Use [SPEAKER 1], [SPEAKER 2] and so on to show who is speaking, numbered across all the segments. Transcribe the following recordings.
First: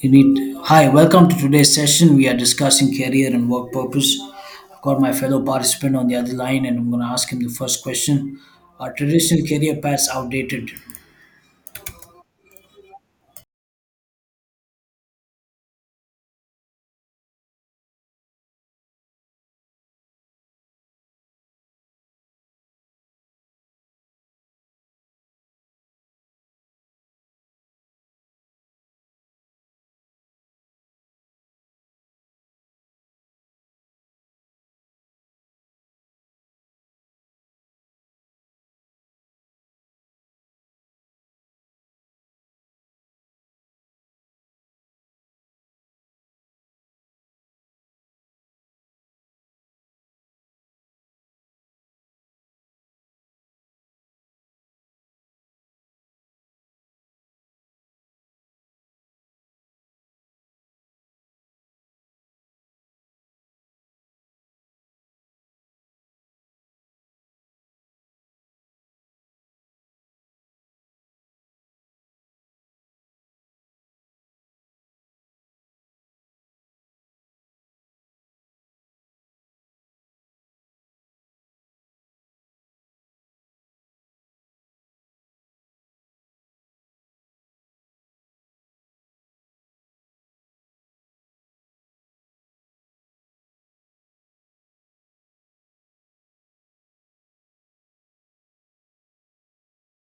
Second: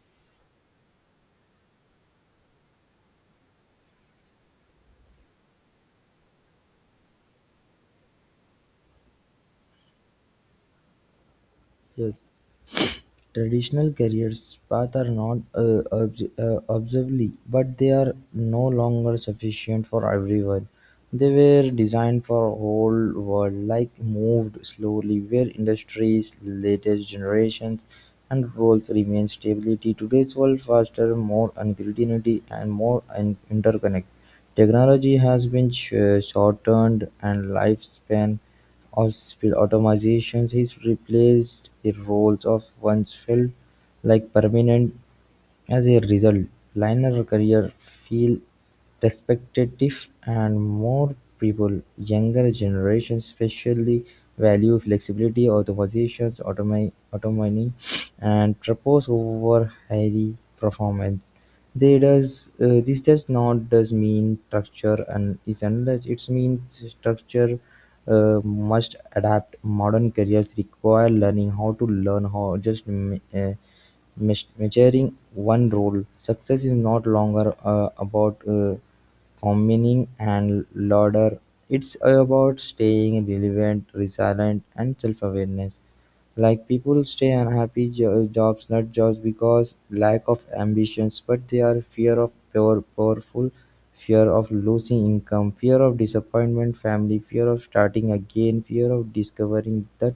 [SPEAKER 1] Indeed. Hi, welcome to today's session. We are discussing career and work purpose. I've got my fellow participant on the other line and I'm going to ask him the first question. Are traditional career paths outdated?
[SPEAKER 2] Yes, traditional careers paths are not obsolete, but they are no longer sufficient for everyone. They were designed for whole world like moved slowly where industries, latest generations and roles remain stability. Today's world faster, more uncertainty and more interconnect. Technology has been shortened and lifespan of automation has replaced the roles of once felt like permanent as a result, liner career feel respectative and more people, younger generations especially, value flexibility, of the positions, autonomy, autonomy and propose over high performance. They does, this does not does mean structure and is unless it means structure must adapt. Modern careers require learning how to learn how just Measuring one role success is not longer about communing and lauder. It's about staying relevant, resilient, and self-awareness. Like people stay unhappy jobs, not jobs because lack of ambitions, but they are fear of powerful, fear of losing income, fear of disappointment, family, fear of starting again, fear of discovering that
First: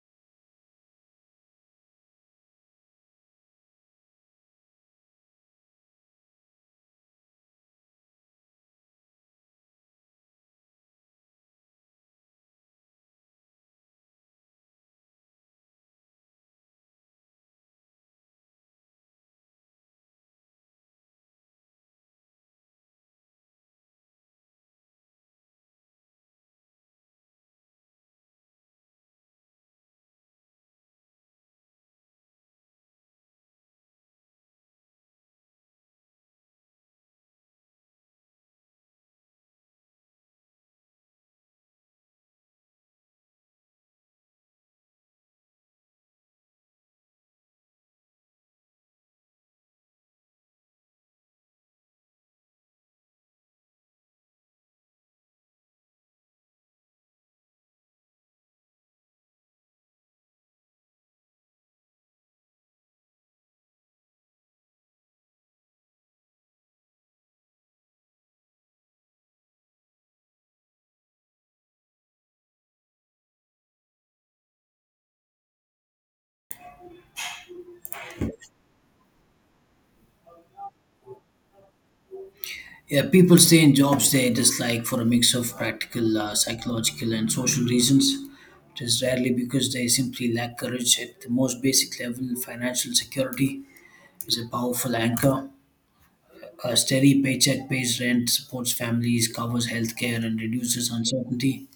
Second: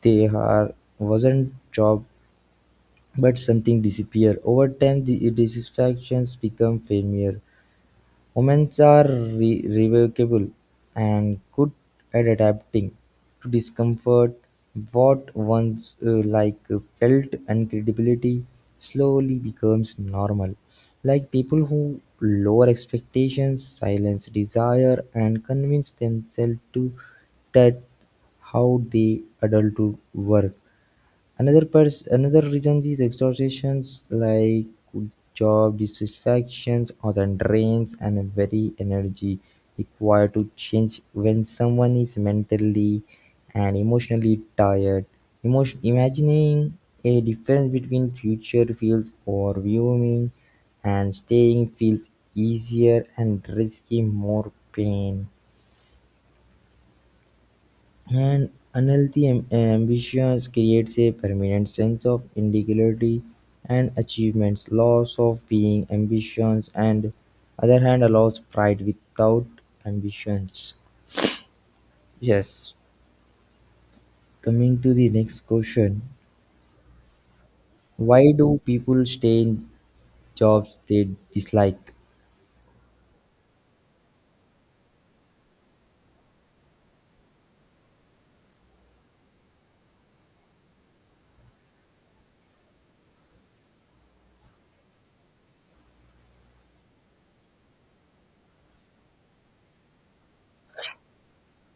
[SPEAKER 2] they are wasn't job but something disappears. Over time, the dissatisfactions become familiar. Humans are revocable and good at adapting to discomfort. What once felt incredibility slowly becomes normal. Like people who lower expectations, silence desire, and convince themselves to that how they adult to work. Another reason is exhaustions like job dissatisfactions often drains and very energy required to change when someone is mentally and emotionally tired. Emotion, imagining a difference between future feels overwhelming and staying feels easier and risky more pain. And unhealthy ambition creates a permanent sense of inadequacy and achievements. Loss of being ambitions and other hand allows pride without ambitions. Yes. Coming to the next question. Why do people stay in jobs they dislike?
[SPEAKER 1] Yeah, people stay in jobs they dislike for a mix of practical, psychological, and social reasons. It is rarely because they simply lack courage. At the most basic level, financial security is a powerful anchor. A steady paycheck pays rent, supports families, covers healthcare, and reduces uncertainty.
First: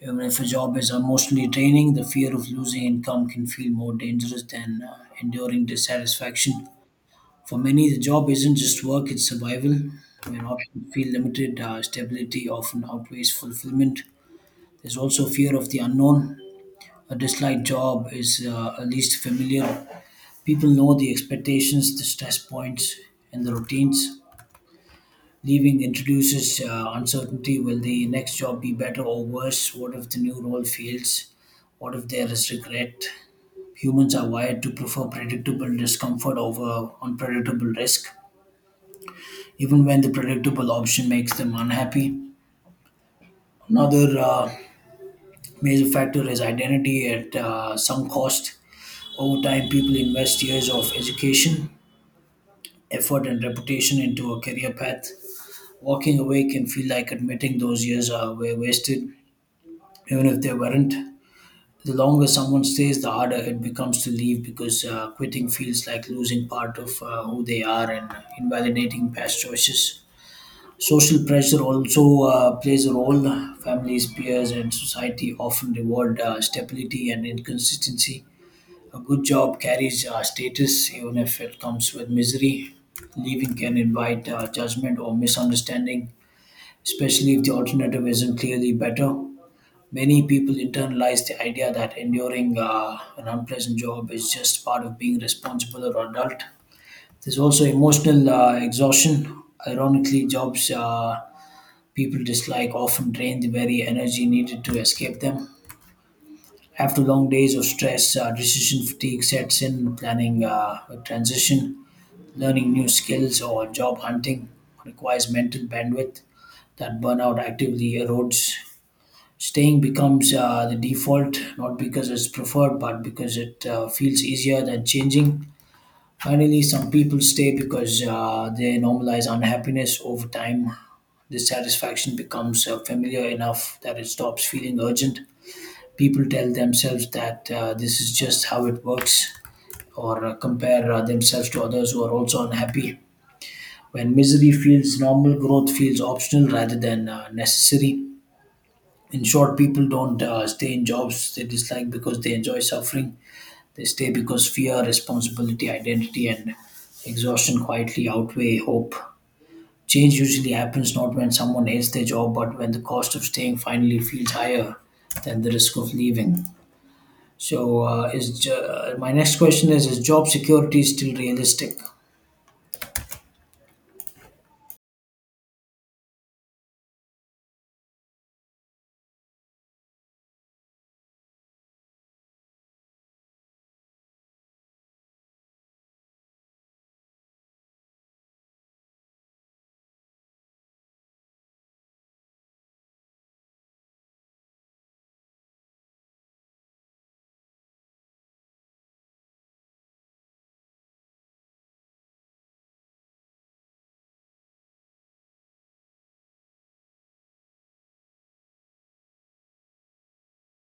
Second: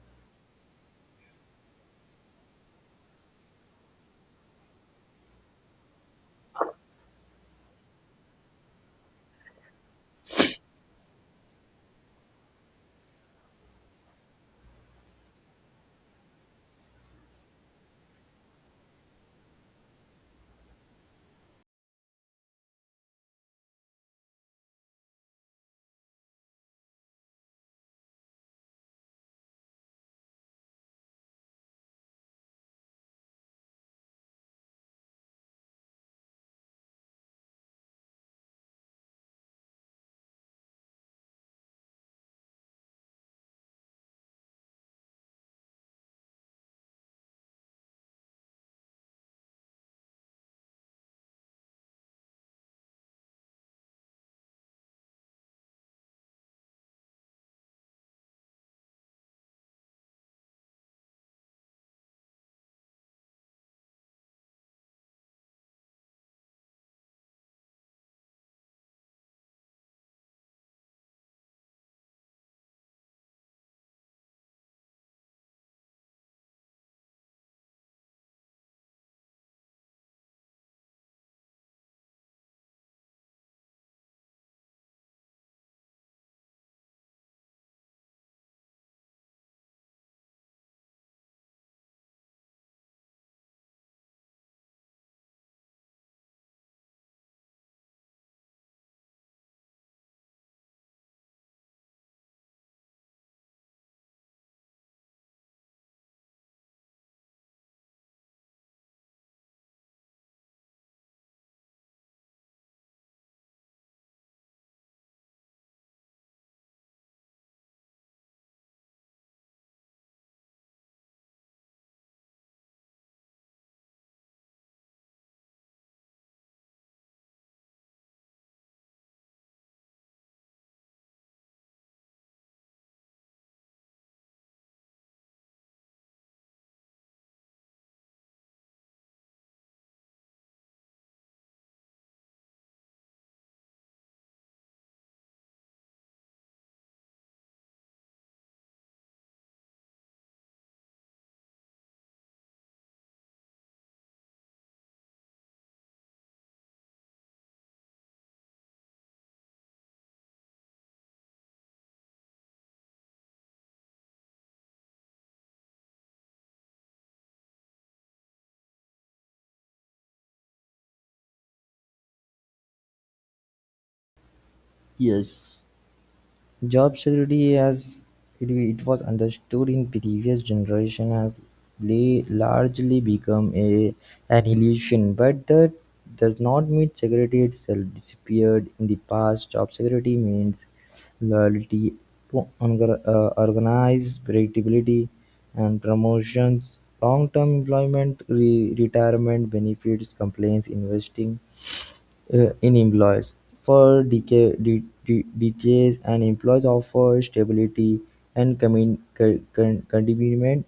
[SPEAKER 1] Even if a job is emotionally draining, the fear of losing income can feel more dangerous than enduring dissatisfaction. For many, the job isn't just work, it's survival. When options feel limited, stability often outweighs fulfillment. There's also fear of the unknown. A disliked job is at least familiar. People know the expectations, the stress points, and the routines. Leaving introduces uncertainty. Will the next job be better or worse? What if the new role fails? What if there is regret? Humans are wired to prefer predictable discomfort over unpredictable risk, even when the predictable option makes them unhappy. Another major factor is identity at some cost. Over time, people invest years of education, effort, and reputation into a career path. Walking away can feel like admitting those years are were wasted, even if they weren't. The longer someone stays, the harder it becomes to leave because quitting feels like losing part of who they are and invalidating past choices. Social pressure also plays a role. Families, peers, and society often reward stability and inconsistency. A good job carries status, even if it comes with misery. Leaving can invite judgment or misunderstanding, especially if the alternative isn't clearly better. Many people internalize the idea that enduring an unpleasant job is just part of being responsible or adult. There's also emotional exhaustion. Ironically, jobs people dislike often drain the very energy needed to escape them. After long days of stress, decision fatigue sets in, planning a transition, learning new skills, or job hunting requires mental bandwidth that burnout actively erodes. Staying becomes the default, not because it's preferred, but because it feels easier than changing. Finally, some people stay because they normalize unhappiness over time. Dissatisfaction becomes familiar enough that it stops feeling urgent. People tell themselves that this is just how it works, or compare themselves to others who are also unhappy. When misery feels normal, growth feels optional rather than necessary. In short, people don't stay in jobs they dislike because they enjoy suffering. They stay because fear, responsibility, identity, and exhaustion quietly outweigh hope. Change usually happens not when someone hates their job, but when the cost of staying finally feels higher than the risk of leaving. So, my next question is job security still realistic?
[SPEAKER 2] Yes. Job security as it was understood in previous generations has largely become an illusion, but that does not mean security itself disappeared in the past. Job security means loyalty to organize, predictability, and promotions, long-term employment, retirement benefits, complaints, investing, in employees. For decades, an employees offer stability and containment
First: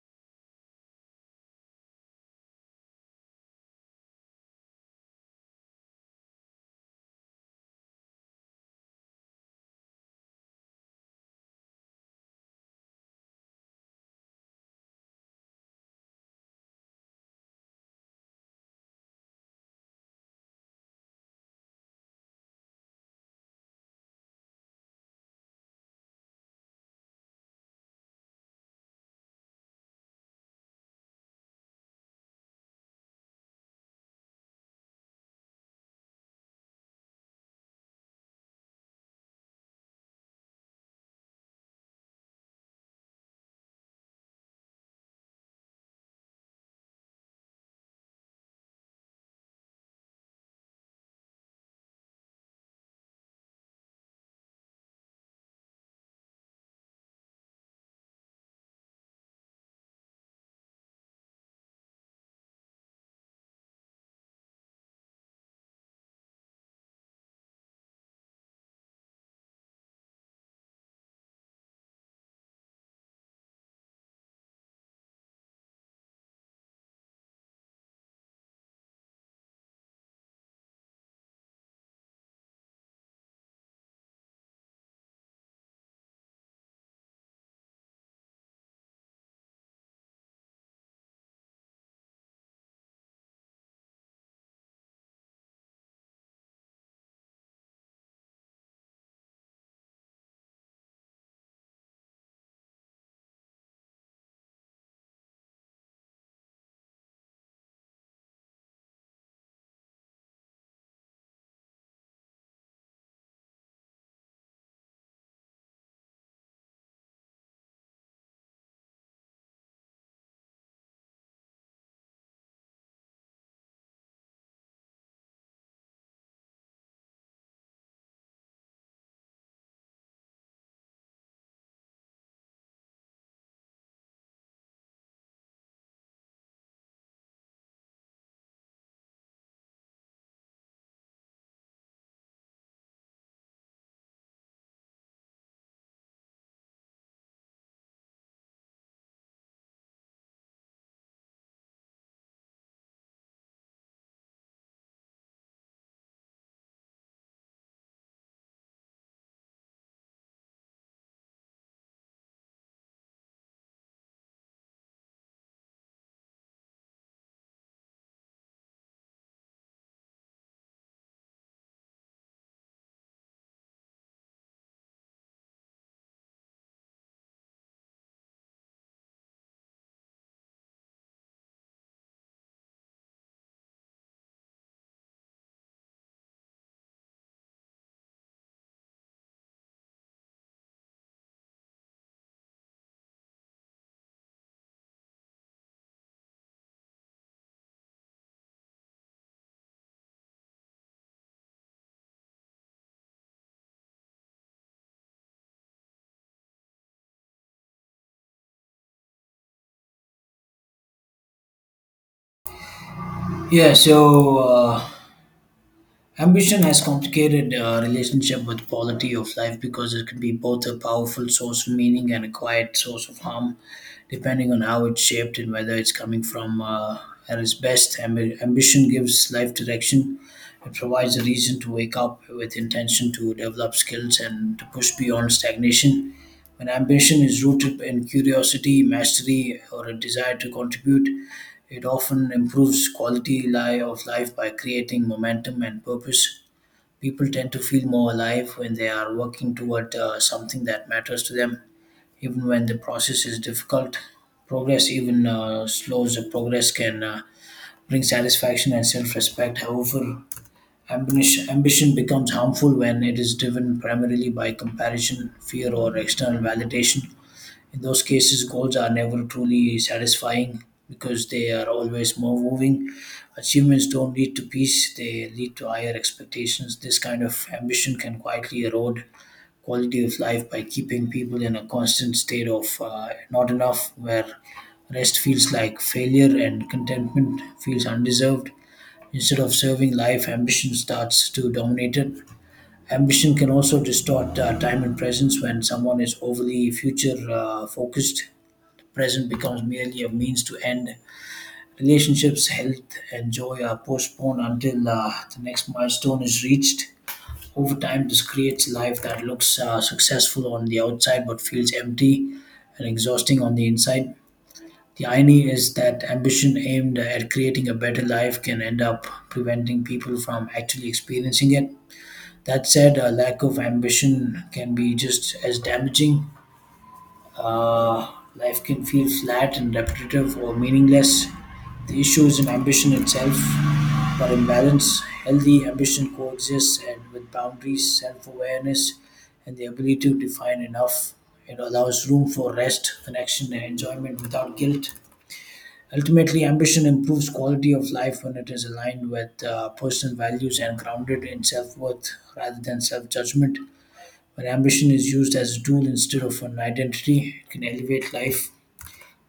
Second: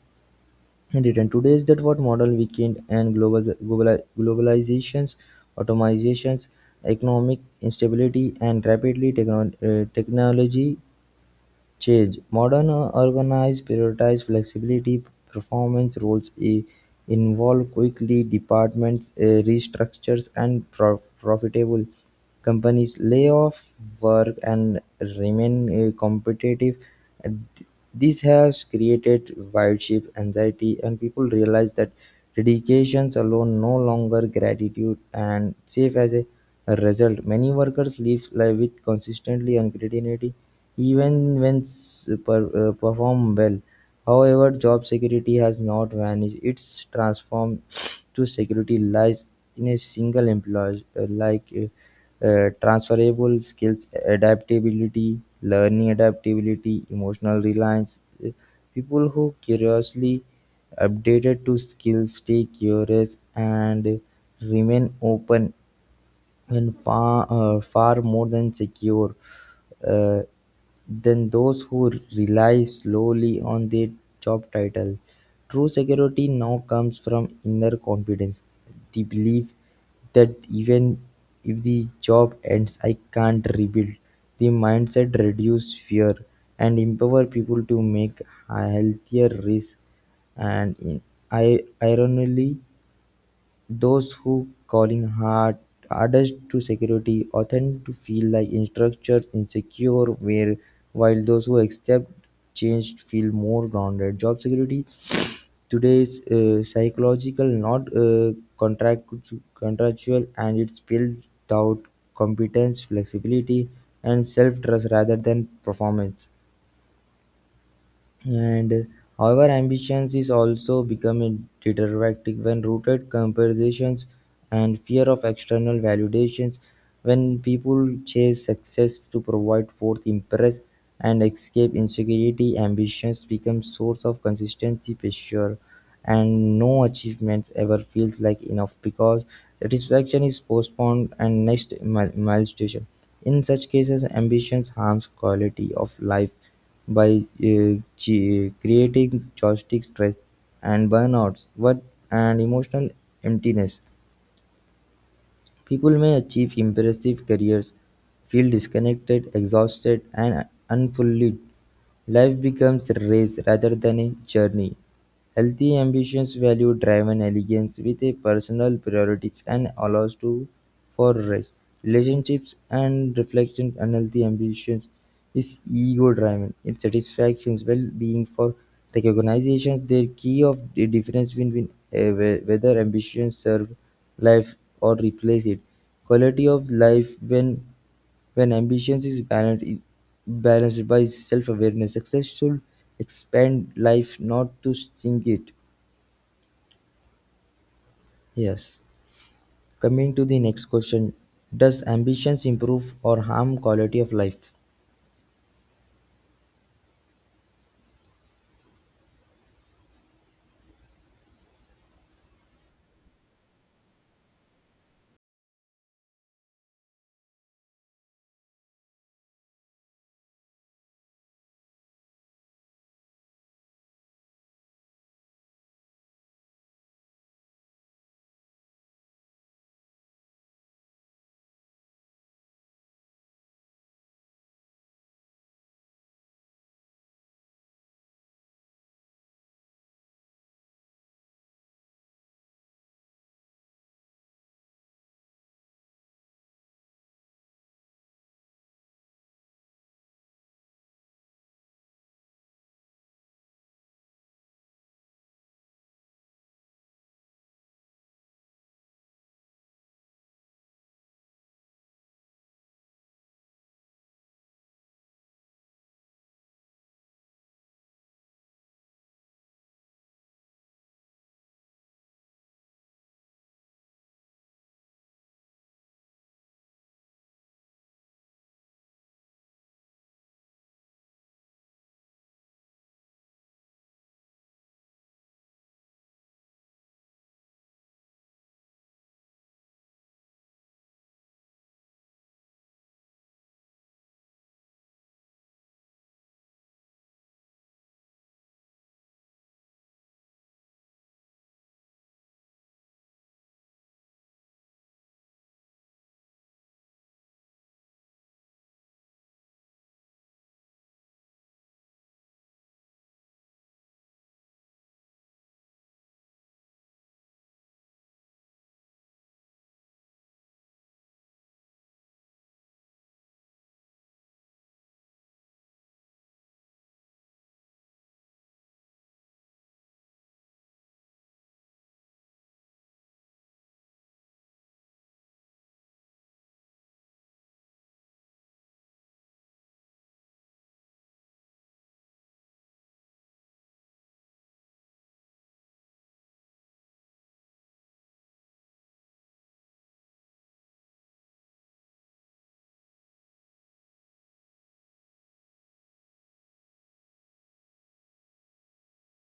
[SPEAKER 2] in return. Today is that what model weekend and global globalizations, automizations, economic instability, and rapidly technology change. Modern organize prioritize flexibility, performance roles involve quickly departments restructures and profitable companies lay off work and remain competitive. And Th- This has created wide shift anxiety, and people realize that dedications alone no longer gratitude and safe as a result, many workers live life with consistently and creativity even when perform well. However, job security has not vanished. It's transformed to security lies in a single employee, transferable skills, adaptability, learning adaptability, emotional reliance. People who curiously updated to skills stay curious and remain open and far more than secure uh, than those who rely slowly on their job title. True security now comes from inner confidence, the belief that even if the job ends, I can't rebuild. The mindset reduces fear and empower people to make healthier risks and in, ironically those who calling hardest to security or tend to feel like structures insecure where while those who accept change feel more grounded. Job security today is psychological, not contract contractual, and it's built out competence, flexibility, and self trust rather than performance. And however, ambitions is also becoming deteriorating when rooted comparisons and fear of external validations. When people chase success to provide forth impress and escape insecurity, ambitions become source of consistency pressure, and no achievements ever feels like enough because satisfaction is postponed and next milestone. In such cases, ambitions harms quality of life by creating joystick stress and burnouts, what and emotional emptiness, people may achieve impressive careers, feel disconnected, exhausted, and unfulfilled. Life becomes a race rather than a journey. Healthy ambitions value drive and elegance with a personal priorities and allows to for rest. Relationships and reflection unhealthy ambitions is ego driven. It satisfactions well being for recognition the key of the difference between whether ambitions serve life or replace it. Quality of life when ambition is balanced by self-awareness, success should expand life, not to sink it. Yes. Coming to the next question, does ambitions improve or harm quality of life?
[SPEAKER 1] Yeah. So. Uh, Ambition has complicated relationship with quality of life because it can be both a powerful source of meaning and a quiet source of harm, depending on how it's shaped and whether it's coming from at its best. Ambition gives life direction. It provides a reason to wake up with intention to develop skills and to push beyond stagnation. When ambition is rooted in curiosity, mastery, or a desire to contribute, it often improves quality of life by creating momentum and purpose. People tend to feel more alive when they are working toward something that matters to them, even when the process is difficult. Progress, even slows progress, can bring satisfaction and self respect. However, ambition becomes harmful when it is driven primarily by comparison, fear, or external validation. In those cases, goals are never truly satisfying because they are always more moving. Achievements don't lead to peace, they lead to higher expectations. This kind of ambition can quietly erode quality of life by keeping people in a constant state of not enough, where rest feels like failure and contentment feels undeserved. Instead of serving life, ambition starts to dominate it. Ambition can also distort time and presence when someone is overly future focused present becomes merely a means to end. Relationships, health, and joy are postponed until the next milestone is reached. Over time, this creates a life that looks successful on the outside but feels empty and exhausting on the inside. The irony is that ambition aimed at creating a better life can end up preventing people from actually experiencing it. That said, a lack of ambition can be just as damaging. uh, Life can feel flat and repetitive or meaningless. The issue isn't ambition itself, but imbalance. Healthy ambition coexists and with boundaries, self awareness, and the ability to define enough. It allows room for rest, connection, and enjoyment without guilt. Ultimately, ambition improves quality of life when it is aligned with personal values and grounded in self worth rather than self judgment. When ambition is used as a tool instead of an identity, it can elevate life.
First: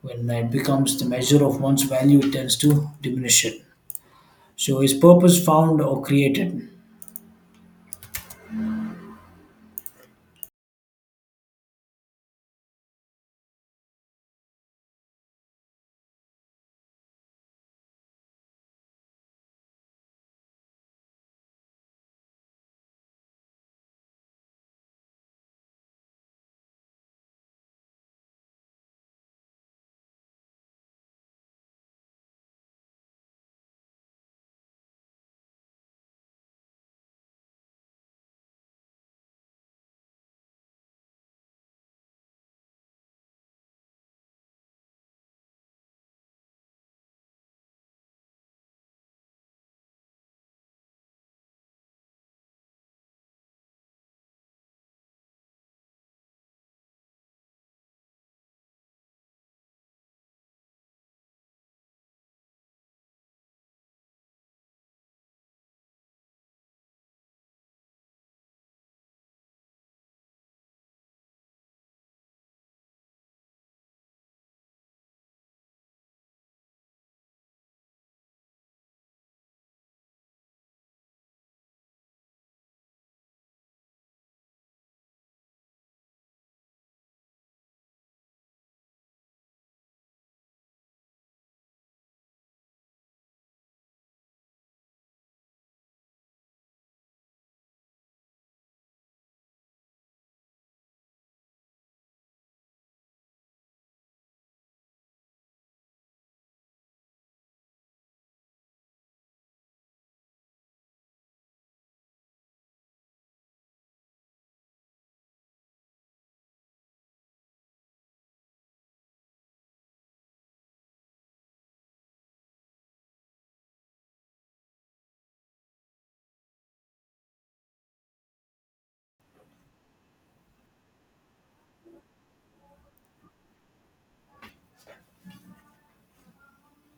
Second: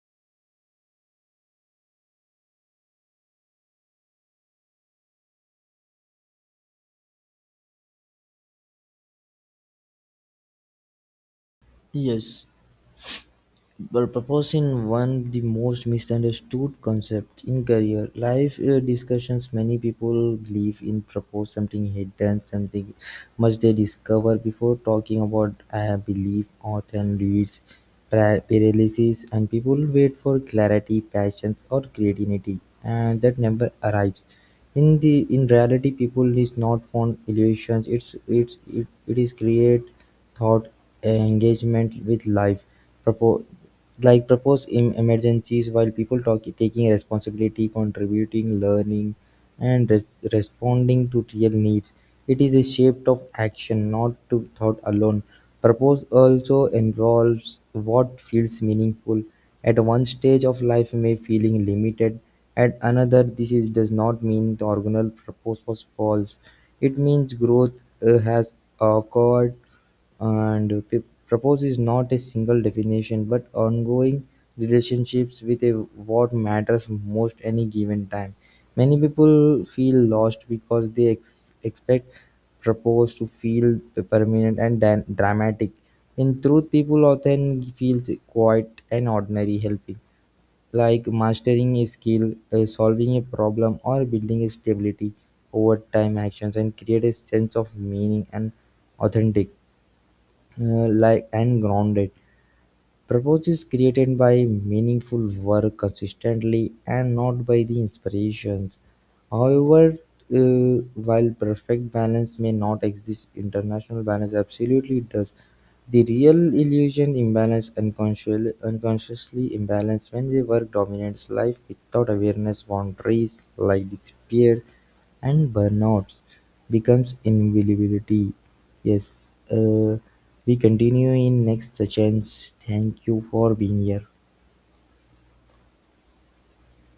[SPEAKER 1] When it becomes the measure of one's value, it tends to diminish it. So, is purpose found or created?
[SPEAKER 2] Yes, well, proposing one the most misunderstood concept in career life discussions many people believe in propose something hidden something much they discover before talking about I believe often leads paralysis and people wait for clarity passions or creativity and that never arrives in reality people is not fond illusions, it is create thought engagement with life. Propose like propose in emergencies while people talk taking responsibility, contributing, learning and responding to real needs. It is a shape of action, not to thought alone. Propose also involves what feels meaningful at one stage of life may feeling limited, at another this is, does not mean the organal purpose was false. It means growth has occurred and p- purpose is not a single definition but ongoing relationships with a, what matters most any given time. Many people feel lost because they expect proposed to feel permanent and dramatic. In truth, people often feel quite an ordinary helping, like mastering a skill, solving a problem, or building a stability over time actions and create a sense of meaning and authentic, like and grounded. Purpose is created by meaningful work consistently and not by the inspirations. However, while perfect balance may not exist, international balance absolutely does. The real illusion imbalance unconsciously imbalance when we work dominates life without awareness boundaries like disappear and burnout becomes inevitability. Yes, we continue in next sessions. Thank you for being here.